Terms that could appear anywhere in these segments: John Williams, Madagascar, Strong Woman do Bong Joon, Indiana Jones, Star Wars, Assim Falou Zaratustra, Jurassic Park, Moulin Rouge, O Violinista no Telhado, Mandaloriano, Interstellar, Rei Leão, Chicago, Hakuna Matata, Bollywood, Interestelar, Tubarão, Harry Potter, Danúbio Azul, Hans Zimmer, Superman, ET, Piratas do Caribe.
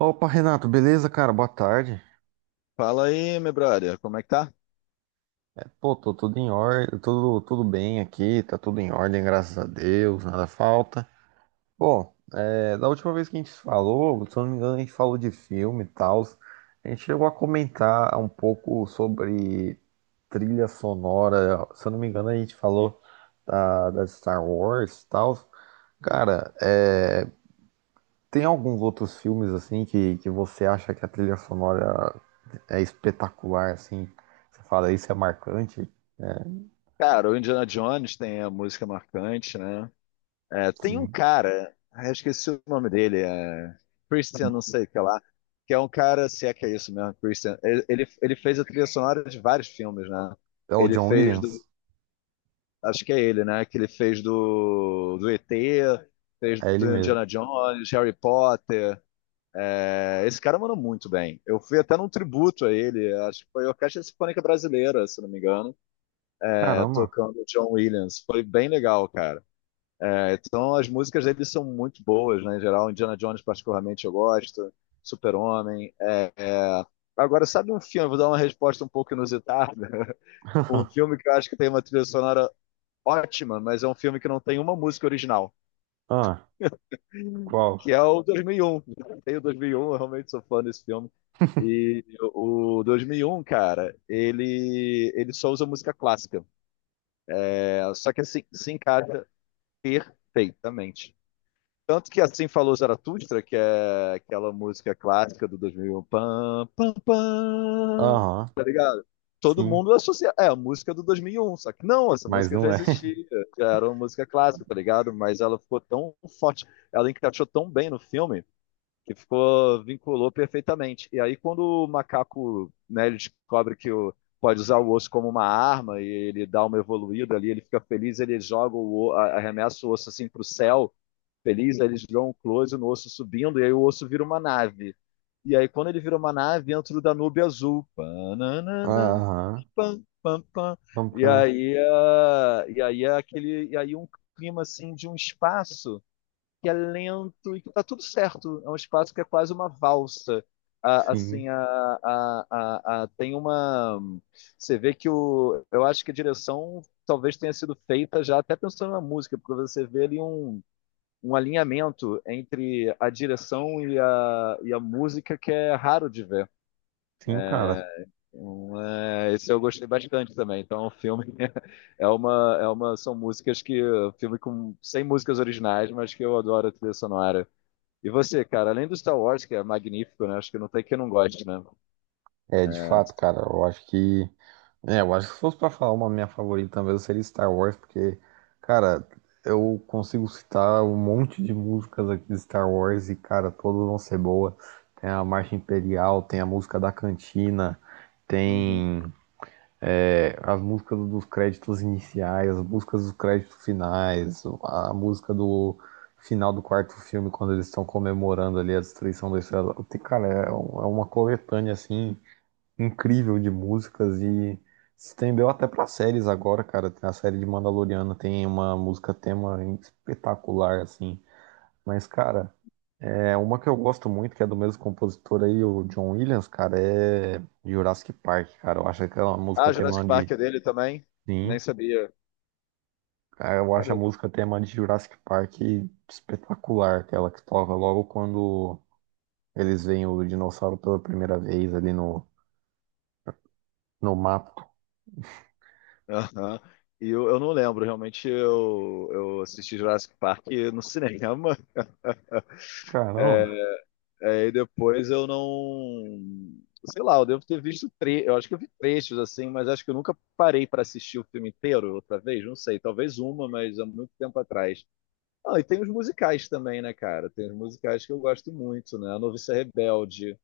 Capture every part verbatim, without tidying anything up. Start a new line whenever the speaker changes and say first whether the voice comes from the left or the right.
right: Opa, Renato, beleza, cara? Boa tarde.
left: Fala aí, meu brother, como é que tá?
right: Pô, tô tudo em ordem, tudo, tudo bem aqui, tá tudo em ordem, graças a Deus, nada falta. Pô, é, da última vez que a gente falou, se eu não me engano, a gente falou de filme e tal. A gente chegou a comentar um pouco sobre trilha sonora. Se eu não me engano, a gente falou da, da Star Wars e tal. Cara, é, tem alguns outros filmes assim que, que você acha que a trilha sonora é espetacular, assim. Você fala, isso é marcante.
left: Cara, o Indiana Jones tem a música marcante, né? É,
right: Que
left: tem um cara, ah, eu esqueci o nome dele, é Christian, não sei o que lá, que é um cara, se é que é isso mesmo, Christian. Ele, ele, ele fez a trilha sonora de vários filmes, né?
right: é o
left: Ele
right: John
left: fez do,
right: Williams?
left: acho que é ele, né? Que ele fez do, do E T, fez
right: É ele
left: do
right: mesmo.
left: Indiana Jones, Harry Potter. É, esse cara mandou muito bem. Eu fui até num tributo a ele, acho que foi a Orquestra Sinfônica Brasileira, se não me engano. É,
right: Caramba.
left: tocando John Williams. Foi bem legal, cara. É, então as músicas dele são muito boas, né? Em geral, Indiana Jones, particularmente, eu gosto. Super-Homem. É, é... Agora, sabe um filme? Vou dar uma resposta um pouco inusitada. Um filme que eu acho que tem uma trilha sonora ótima, mas é um filme que não tem uma música original,
right: Ah, qual?
left: que é o dois mil e um. Tem o dois mil e um, eu realmente sou fã desse filme. E o dois mil e um, cara, ele, ele só usa música clássica. É, só que assim, se encaixa perfeitamente. Tanto que assim falou Zaratustra, que é aquela música clássica do dois mil e um, pam, pam, pam,
right: Aham,
left: tá ligado? Todo
right: sim,
left: mundo associa, é a música do dois mil e um, só que não, essa
right: mas
left: música já
right: não é.
left: existia, já era uma música clássica, tá ligado? Mas ela ficou tão forte, ela encaixou tão bem no filme, que ficou, vinculou perfeitamente. E aí, quando o macaco, né, ele descobre que o, pode usar o osso como uma arma e ele dá uma evoluída ali, ele fica feliz, ele joga o, o- a- arremessa o osso assim para o céu, feliz, aí eles dão um close no osso subindo, e aí o osso vira uma nave. E aí, quando ele vira uma nave, entra o Danúbio Azul. Pananana,
right: Aham,
left: pam, pam, pam.
right: pam,
left: E
right: pam.
left: aí, ah, e aí é aquele, e aí um clima assim de um espaço que é lento e que tá tudo certo. É um espaço que é quase uma valsa. A-
right: Sim,
left: assim, a, a, a, a- tem uma. Você vê que o. Eu acho que a direção talvez tenha sido feita já até pensando na música, porque você vê ali um, um alinhamento entre a direção e a, e a música que é raro de ver.
right: sim, cara.
left: Então, é, esse eu gostei bastante também. Então, o filme é uma, é uma, são músicas que. Filme com, sem músicas originais, mas que eu adoro a trilha sonora. E você, cara, além do Star Wars, que é magnífico, né? Acho que não tem quem não goste, né?
right: É, de fato, cara, eu acho que é, eu acho que se fosse pra falar uma minha favorita, talvez seria Star Wars, porque, cara, eu consigo citar um monte de músicas aqui de Star Wars e, cara, todas vão ser boas. Tem a Marcha Imperial, tem a música da cantina,
left: Uhum.
right: tem é, as músicas dos créditos iniciais, as músicas dos créditos finais, a música do final do quarto filme, quando eles estão comemorando ali a destruição da estrela. Tem- cara, é um- é uma coletânea assim incrível de músicas e se estendeu até pra séries agora, cara. Tem a série de Mandaloriano tem uma música tema espetacular, assim. Mas, cara, é uma que eu gosto muito, que é do mesmo compositor aí, o John Williams, cara, é Jurassic Park, cara. Eu acho aquela música
left: Ah,
right: tema
left: Jurassic
right: de.
left: Park é dele também?
right: Sim,
left: Nem sabia.
right: cara, eu
left: Cara,
right: acho a
left: eu-
right: música tema de Jurassic Park espetacular, aquela que toca logo quando eles veem o dinossauro pela primeira vez ali no, no mapa.
left: Aham. E eu, eu não lembro, realmente eu, eu assisti Jurassic Park no cinema,
right: Caramba.
left: é, e depois eu não. Sei lá, eu devo ter visto tre... eu acho que eu vi trechos assim, mas acho que eu nunca parei para assistir o filme inteiro outra vez, não sei, talvez uma, mas há muito tempo atrás. Ah, e tem os musicais também, né, cara? Tem os musicais que eu gosto muito, né? A Noviça Rebelde.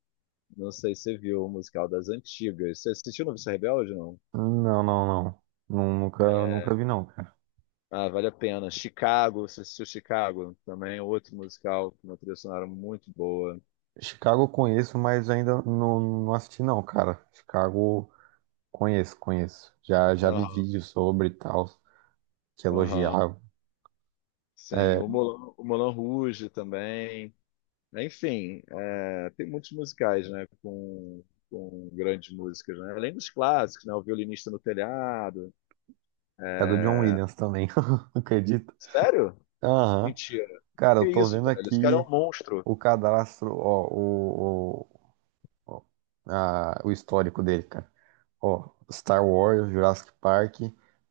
left: Não sei se você viu o musical das antigas. Você assistiu Noviça Rebelde, não?
right: Não, não, não. Nu- nunca, nunca vi, não, cara.
left: Ah, vale a pena. Chicago, você assistiu Chicago? Também é outro musical com uma trilha sonora muito boa.
right: Chicago eu conheço, mas ainda não, não assisti, não, cara. Chicago conheço, conheço. Já, já vi
left: Aham,
right: vídeos sobre e tal, que
left: aham.
right: elogiavam.
left: Sim,
right: É,
left: o Moulin, o Moulin Rouge também. Enfim, é, tem muitos musicais, né, com, com grandes músicas, né? Além dos clássicos, né? O Violinista no Telhado.
right: é do John
left: É,
right: Williams também, acredito.
left: sério?
right: Aham.
left: Mentira.
right: Cara, eu
left: Que
right: tô
left: isso,
right: vendo
left: velho? Esse cara é
right: aqui
left: um monstro.
right: o cadastro, ó, o, o, o- a- o histórico dele, cara. Ó, Star Wars, Jurassic Park,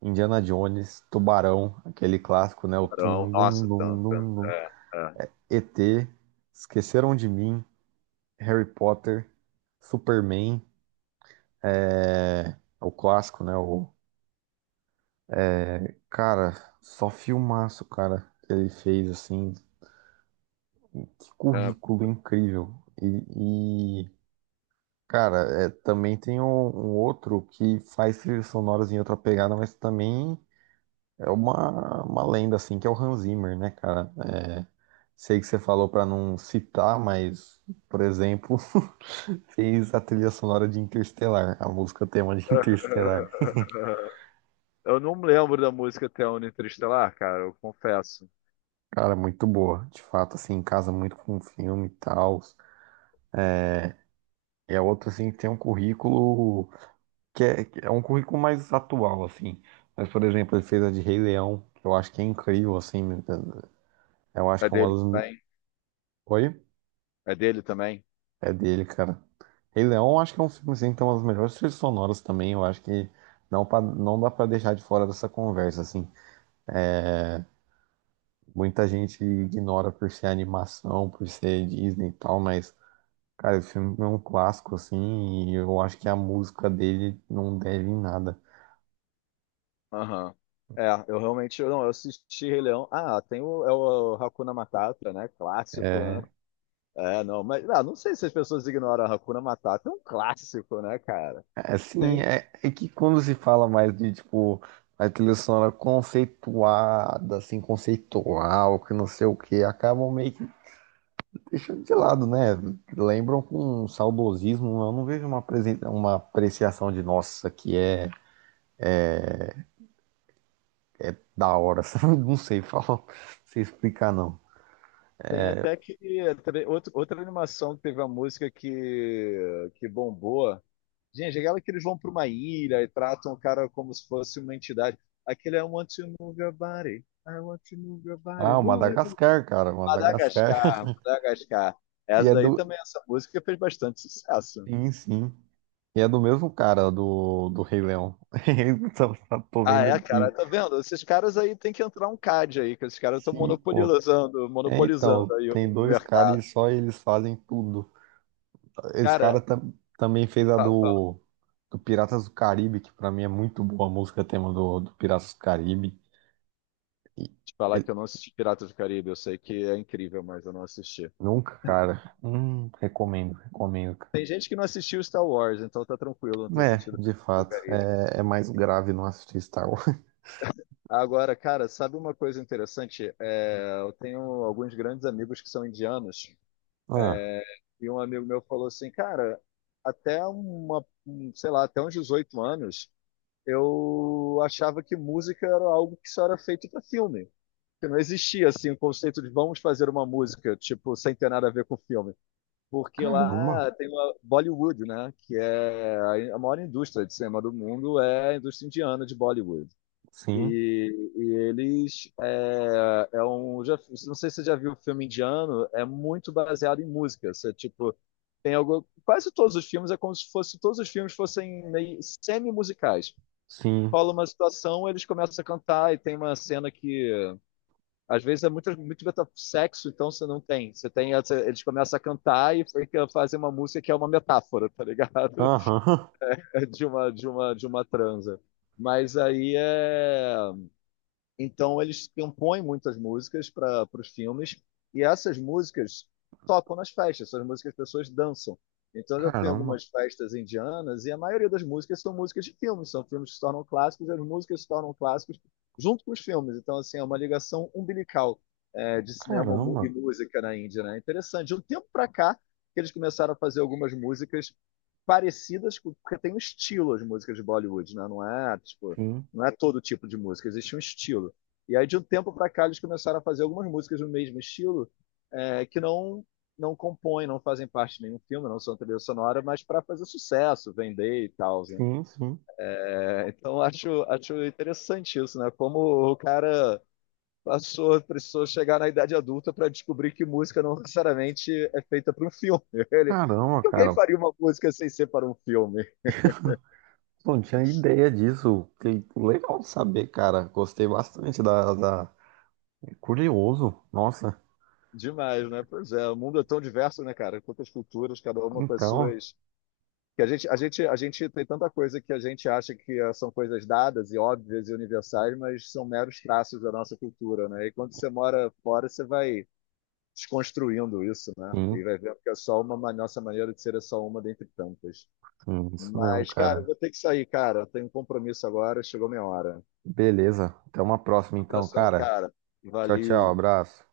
right: Indiana Jones, Tubarão, aquele clássico, né? O
left: Carão.
right: tum, dum,
left: Nossa, tanto.
right: dum, dum,
left: É, é.
right: E T, Esqueceram de Mim, Harry Potter, Superman, é... o clássico, né? O... cara, só filmaço, cara, que ele fez, assim. Que
left: É,
right: currículo incrível. E, e, cara, é, também tem um, um outro que faz trilhas sonoras em outra pegada, mas também é uma, uma lenda, assim, que é o Hans Zimmer, né, cara? É, sei que você falou pra não citar, mas, por exemplo, fez a trilha sonora de Interstellar, a música tema de Interstellar.
left: eu não me lembro da música até o Interestelar, cara, eu confesso.
right: Cara, muito boa. De fato, assim, casa muito com o filme e tal. É outro, assim, que tem um currículo que é, que é um currículo mais atual, assim. Mas, por exemplo, ele fez a de Rei Leão, que eu acho que é incrível, assim. Eu acho
left: É
right: que é uma
left: dele
right: das. Me-
left: também?
right: oi?
left: É dele também?
right: É dele, cara. Rei Leão, eu acho que é um filme, assim, que tem umas melhores trilhas sonoras também. Eu acho que não, pa- não dá pra deixar de fora dessa conversa, assim. Muita gente ignora por ser animação, por ser Disney e tal, mas, cara, o filme é um clássico, assim, e eu acho que a música dele não deve em nada.
left: Aham. É, eu realmente eu não, eu assisti Rei Leão. Ah, tem o, é o Hakuna Matata, né? Clássico, né?
right: É,
left: É, não, mas ah, não sei se as pessoas ignoram a Hakuna Matata, é um clássico, né, cara?
right: é, assim,
left: Tem,
right: é, é que quando se fala mais de, tipo, a trilha sonora conceituada, assim, conceitual, que não sei o que, acabam meio que deixando de lado, né? Lembram com um saudosismo, eu não vejo uma, apresen- uma apreciação de, nossa, que é da hora, sabe? Não sei falar, não sei explicar, não.
left: tem até que outra, outra animação que teve a música que, que bombou. Gente, é aquela que eles vão para uma ilha e tratam o cara como se fosse uma entidade. Aquele é I want to move your body. I want to move your body.
right: Ah, o
left: Move it.
right: Madagascar, cara, Madagascar.
left: Madagascar, Madagascar.
right: E
left: Essa
right: é do.
left: daí também, essa música fez bastante sucesso.
right: Sim, sim. E é do mesmo cara do, do Rei Leão. Tô tô
left: Ah,
right: vendo
left: é, cara,
right: aqui.
left: tá vendo? Esses caras aí tem que entrar um C A D aí, que esses caras estão
right: Sim, pô.
left: monopolizando,
right: É,
left: monopolizando
right: então,
left: aí o,
right: tem
left: o
right: dois caras e
left: mercado.
right: só eles fazem tudo. Esse cara
left: Cara,
right: tam- também fez a
left: fala, fala.
right: do, do Piratas do Caribe, que pra mim é muito boa a música tema do, do Piratas do Caribe. E
left: Te falar
right: ele-
left: que eu não assisti Piratas do Caribe, eu sei que é incrível, mas eu não assisti.
right: nunca, cara. Hum, recomendo, recomendo. Cara.
left: Tem gente que não assistiu Star Wars, então tá tranquilo não ter
right: É,
left: assistido
right: de
left: Piratas do
right: fato.
left: Caribe.
right: É, é mais grave não assistir Star Wars.
left: Agora, cara, sabe uma coisa interessante? É, eu tenho alguns grandes amigos que são indianos,
right: Ah,
left: é, e um amigo meu falou assim, cara, até uma, um, sei lá, até uns dezoito anos, eu achava que música era algo que só era feito para filme. Que não existia assim o conceito de vamos fazer uma música, tipo, sem ter nada a ver com filme. Porque
right: caramba.
left: lá tem uma Bollywood, né, que é a a maior indústria de cinema do mundo, é a indústria indiana de Bollywood.
right: Sim,
left: E, e eles é, é um já, não sei se você já viu, o filme indiano é muito baseado em música, você tipo tem algo, quase todos os filmes é como se fosse, todos os filmes fossem meio semi musicais,
right: sim.
left: rola uma situação, eles começam a cantar e tem uma cena que às vezes é muito muito meta- sexo, então você não tem, você tem essa-, eles começam a cantar e fica-, fazem uma música que é uma metáfora, tá ligado?
right: Aham.
left: É de uma de uma de uma transa, mas aí é, então eles compõem muitas músicas para os filmes e essas músicas tocam nas festas, essas músicas as pessoas dançam. Então eu já fui em
right: Caramba,
left: algumas festas indianas e a maioria das músicas são músicas de filmes, são filmes que se tornam clássicos e as músicas se tornam clássicos junto com os filmes. Então assim é uma ligação umbilical, é, de cinema mu- e
right: caramba.
left: música na Índia, né? Interessante. De um tempo para cá que eles começaram a fazer algumas músicas parecidas, com- porque tem um estilo as músicas de Bollywood, né? Não é, tipo,
right: Sim,
left: não é todo tipo de música, existe um estilo. E aí, de um tempo para cá, eles começaram a fazer algumas músicas do mesmo estilo, é, que não não compõem, não fazem parte de nenhum filme, não são trilha sonora, mas para fazer sucesso, vender e tal, né?
right: sim, sim.
left: É, então, acho, acho interessante isso, né? Como o cara passou, precisou chegar na idade adulta para descobrir que música não necessariamente é feita para um filme. Ele, por
right: Caramba,
left: que alguém
right: cara.
left: faria uma música sem ser para um filme?
right: Não tinha ideia disso. Que legal saber, cara. Gostei bastante da, da... curioso. Nossa.
left: Demais, né? Pois é, o mundo é tão diverso, né, cara? Quantas culturas, cada uma com as
right: Então,
left: suas. Que a gente, a gente, a gente tem tanta coisa que a gente acha que ah, são coisas dadas e óbvias e universais, mas são meros traços da nossa cultura, né? E quando você mora fora, você vai desconstruindo isso, né? E
right: sim,
left: vai vendo que é só uma, ma- nossa maneira de ser é só uma dentre tantas.
right: sim, isso mesmo,
left: Mas, cara, eu
right: cara.
left: vou ter que sair, cara. Tenho um compromisso agora, chegou minha hora. Um
right: Beleza. Até uma próxima, então,
left: abração,
right: cara.
left: cara.
right: Tchau, tchau.
left: Valeu. Tchau.
right: Abraço.